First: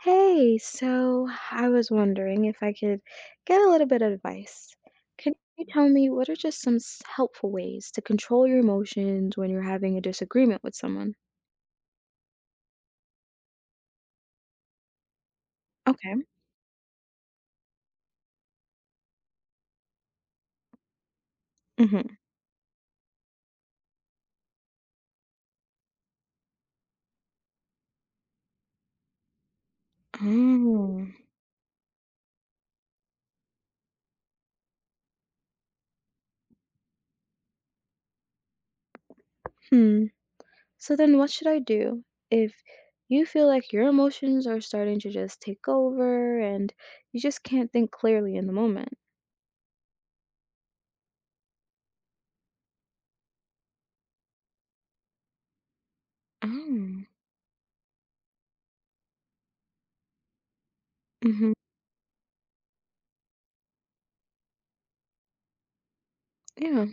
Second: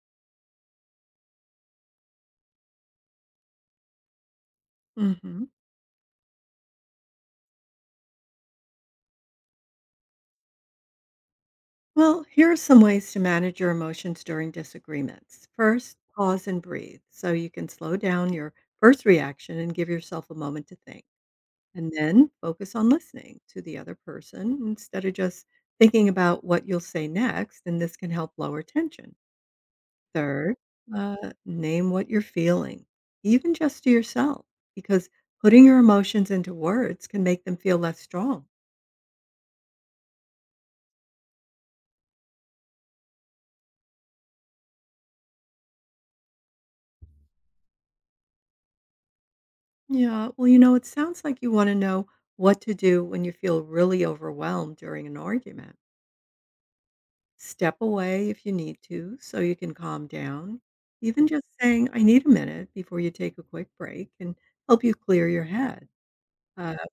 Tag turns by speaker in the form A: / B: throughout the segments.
A: Hey, so I was wondering if I could get a little bit of advice. Can
B: hmm
A: you tell me what are just some helpful ways to control your emotions when you're having a disagreement with someone?
B: Well, here are some ways to manage your emotions during disagreements. First,
A: Okay.
B: pause and breathe so you can slow down your first reaction and give yourself a moment to think. And
A: Mm-hmm.
B: then focus on listening to the other person instead of just thinking about what you'll say next. And this can help lower tension. Third,
A: Oh.
B: uh, name what you're feeling, even just to yourself, because putting your emotions into words can make them feel less strong.
A: Hmm. So then what should I do if you feel like your emotions are starting to just take over and you just can't think clearly in the moment?
B: Yeah. Well, it sounds like you want to know what to do when you feel really overwhelmed during an argument.
A: Oh.
B: Step away if you need to so you can calm down. Even just
A: Mm-hmm.
B: saying, I need a minute before you take a quick break can help you clear your head. Uh,
A: Yeah.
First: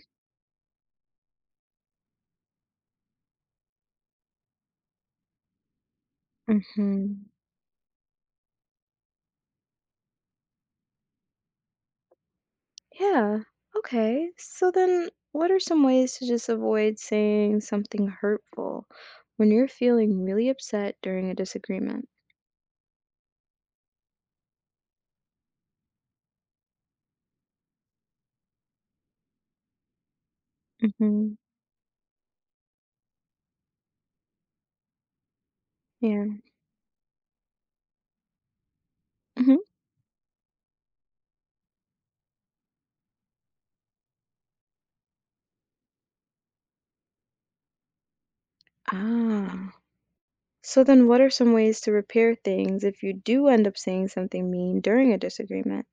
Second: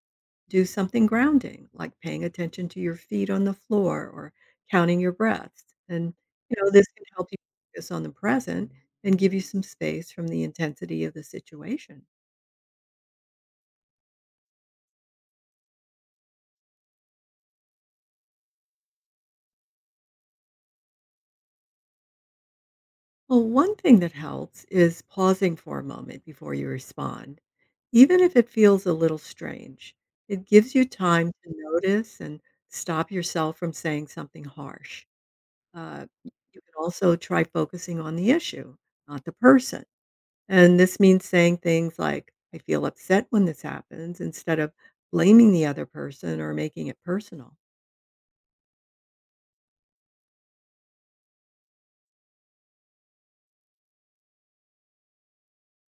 B: do something grounding, like paying attention to your feet on the floor or counting your breaths. And this can
A: Mm-hmm.
B: help you focus on the present and give you some space from the intensity of the situation.
A: Yeah. Okay. So then, what are some ways to just avoid saying something hurtful when you're feeling really upset during a disagreement?
B: Well, one thing that helps is pausing for a moment before you respond. Even if it feels a little strange, it gives you time
A: Mm-hmm.
B: to notice and stop yourself from saying something harsh.
A: Yeah.
B: You can also try focusing on the issue, not the
A: Mm-hmm.
B: person. And this means saying things like, I feel upset when this happens, instead of blaming the other person or making it personal.
A: Ah. So then, what are some ways to repair things if you do end up saying something mean during a disagreement?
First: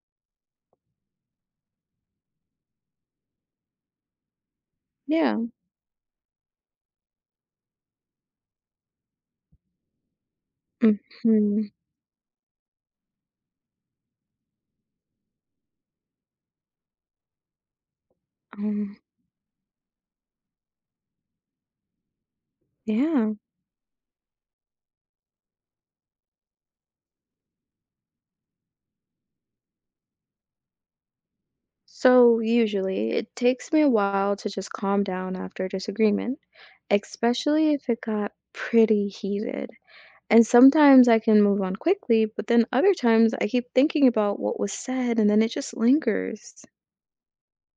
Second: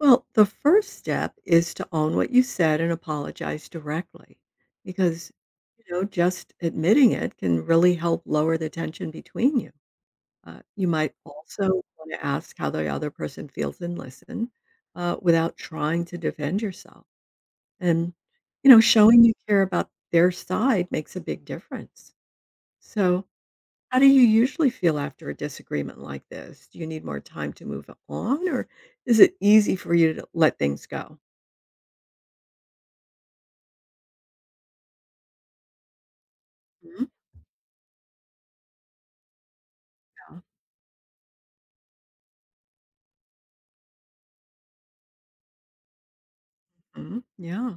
B: Well, the first step is to own what you said and apologize directly because,
A: Yeah.
B: you know, just admitting it can really help lower the tension between you. You might
A: Mm-hmm.
B: also want to ask how the other person feels and listen without trying to defend yourself. And
A: Um,
B: showing you care about their side makes a big difference. So,
A: yeah.
B: how do you usually feel after a disagreement like this? Do you need more time to move on, or is it easy for you to let things go?
A: So usually, it takes me a while to just calm down after a disagreement,
B: Mhm.
A: especially if it got pretty heated.
B: Yeah.
A: And sometimes I can move on quickly, but then other times I keep thinking about what was said and then it just lingers.
B: Mhm. Yeah.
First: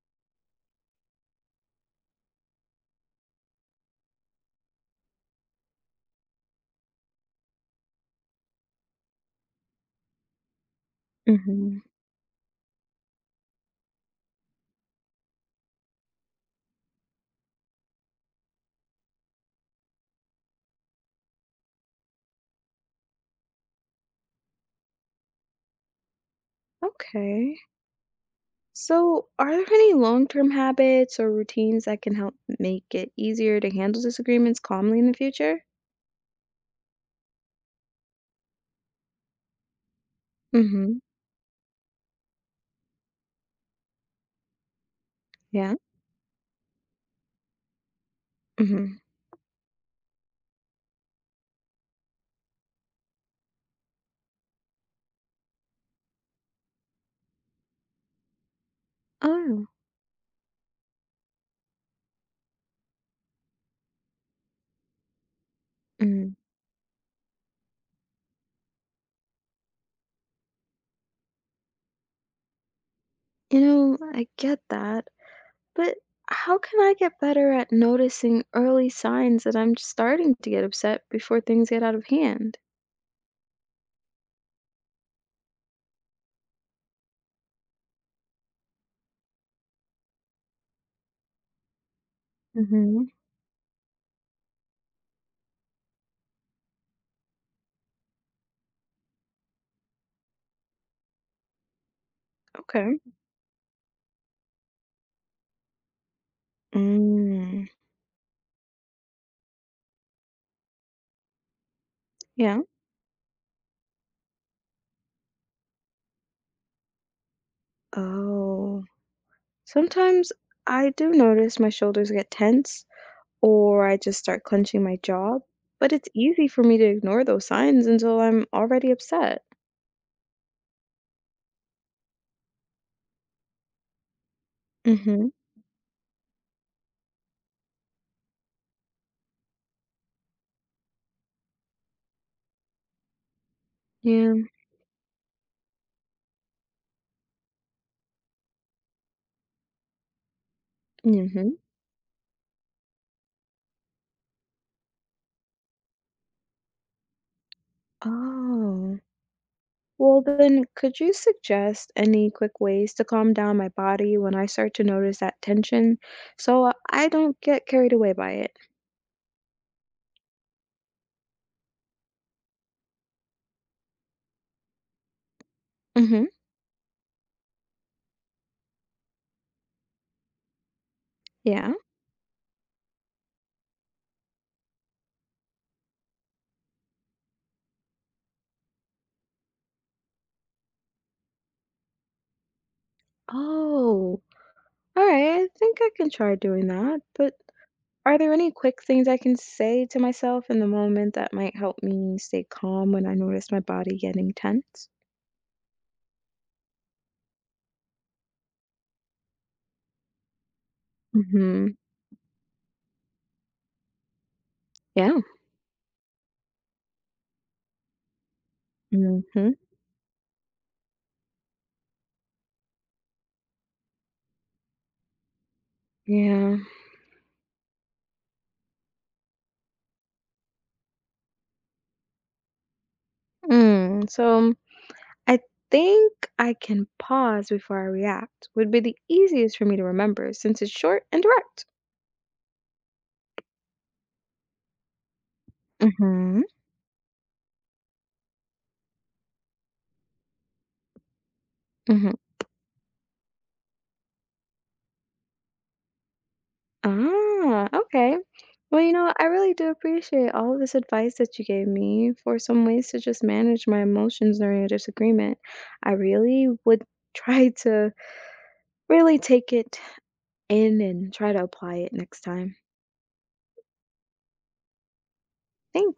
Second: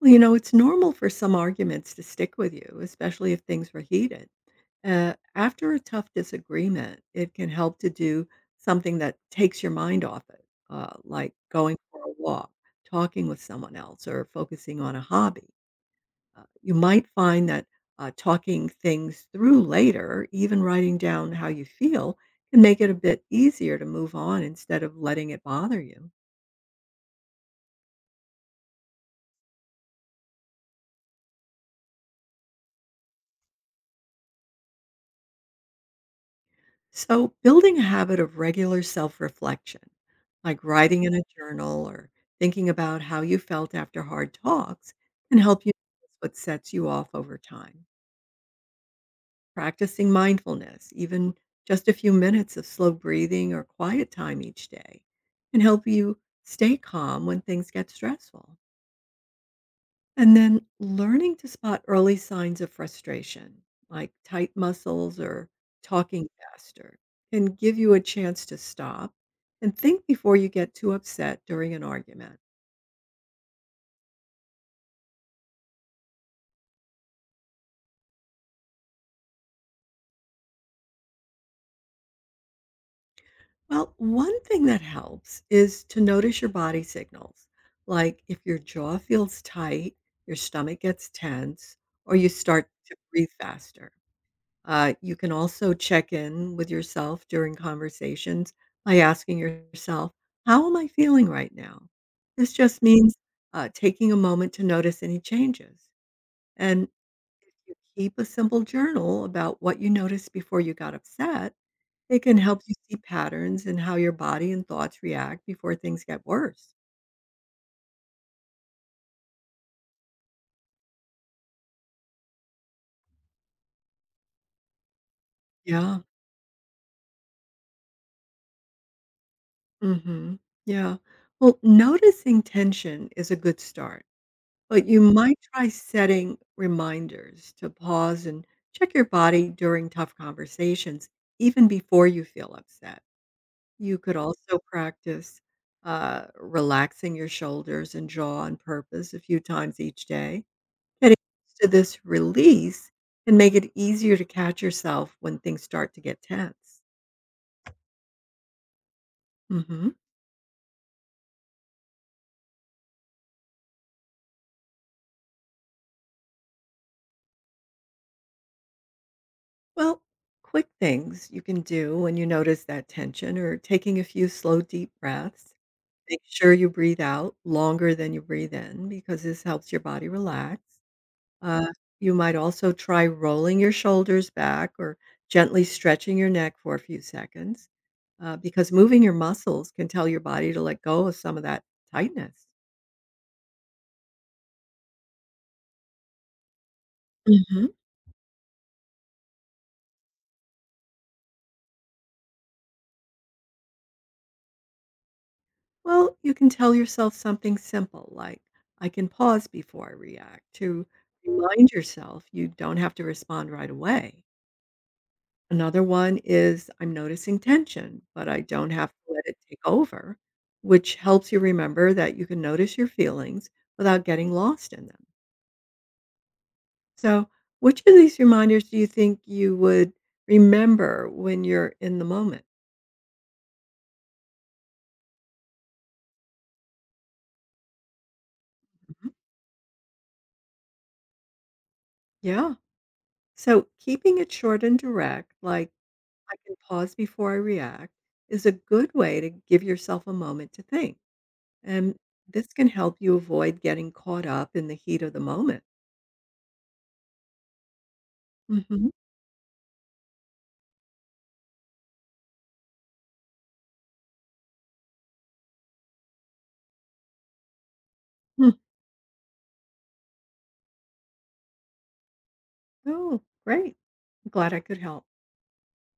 B: Well, it's normal for some arguments to stick with you, especially if things were heated. After a tough disagreement, it can help to do something that takes your mind off it, like going
A: Hmm.
B: for a walk, talking with someone else, or focusing on a hobby. You might find that talking things through later, even writing down how you feel, can make it a bit easier to move on instead of letting it bother you.
A: Okay. So, are there any long term habits or routines that can help make it easier to handle disagreements calmly in the future?
B: So, building a habit of regular self reflection, like
A: Hmm.
B: writing in a journal or thinking about how you felt after hard talks, can help you
A: Yeah.
B: notice what sets you off over time.
A: Hmm.
B: Practicing mindfulness, even just a few minutes of slow breathing or quiet time each day, can help you stay calm when things get stressful.
A: Oh,
B: And then learning to spot early signs of frustration, like tight muscles or talking
A: mm,
B: faster, can give you a chance to stop and think before you get too upset during an argument.
A: you know, I get that. But how can I get better at noticing early signs that I'm starting to get upset before things get out of hand?
B: Well, one thing that helps is to notice your body signals, like if your jaw feels tight, your stomach gets tense, or you start to
A: Hmm.
B: breathe faster. You can also check in with yourself during conversations by asking yourself, how am I feeling right now? This just
A: Okay.
B: means taking a moment to notice any changes. And if
A: Mm.
B: you keep a simple journal about what you noticed before you got upset, it can
A: Yeah.
B: help you see patterns in how your body and thoughts react before things get worse.
A: Oh, sometimes I do notice my shoulders get tense or I just start clenching my jaw, but
B: Yeah.
A: it's easy for me to ignore those signs until I'm already upset.
B: Hmm. Yeah. Well, noticing tension is a good start. But you
A: Mm-hmm.
B: might try setting reminders to pause and check your body during tough conversations, even before you feel upset. You could
A: Yeah.
B: also practice relaxing your shoulders and jaw on purpose a few times each day. Getting
A: Mm-hmm.
B: used to this release can make it easier to catch yourself when things start to get tense.
A: Oh.
B: hmm
A: Well, then, could you suggest any quick ways to calm down my body when I start to notice that tension so I don't get carried away by it?
B: Well, quick things you can do when you notice that tension or taking a few slow, deep breaths. Make
A: Mm-hmm.
B: sure you breathe out longer than you breathe in because this helps your body relax. Uh,
A: Yeah.
B: you might also try rolling your shoulders back or gently stretching your neck for a few seconds because moving your muscles can tell your body to let go of some of that tightness.
A: Oh. All right. I think I can try doing that, but
B: hmm
A: are there any quick things I can say to myself in the moment that might help me stay calm when I notice my body getting tense?
B: Well, you can tell yourself something simple like, I can pause before I react, to remind
A: Mhm.
B: yourself you don't have to respond right away.
A: Yeah.
B: Another one is, I'm noticing tension, but I don't have to let it
A: Mhm.
B: take over, which helps you remember that you can notice your feelings without getting lost in them.
A: Yeah.
B: So, which of these reminders do you think you would remember when you're in the moment?
A: Mm. So I think I can pause before I react would be the
B: Mhm.
A: easiest for me to remember since it's short and direct.
B: Yeah. So, keeping it short and direct, like I
A: Mhm.
B: can pause before I react, is a good way to give yourself a moment to think. And
A: Mhm.
B: this can help you avoid getting caught up in the heat of the moment.
A: Ah, okay. Well,
B: Mhm.
A: you know, I really do appreciate all of this advice that you gave me for some ways to just manage my emotions during a disagreement. I really would try to really take it in and try to apply it next time.
B: Oh, great. I'm glad I could help.
A: Thanks.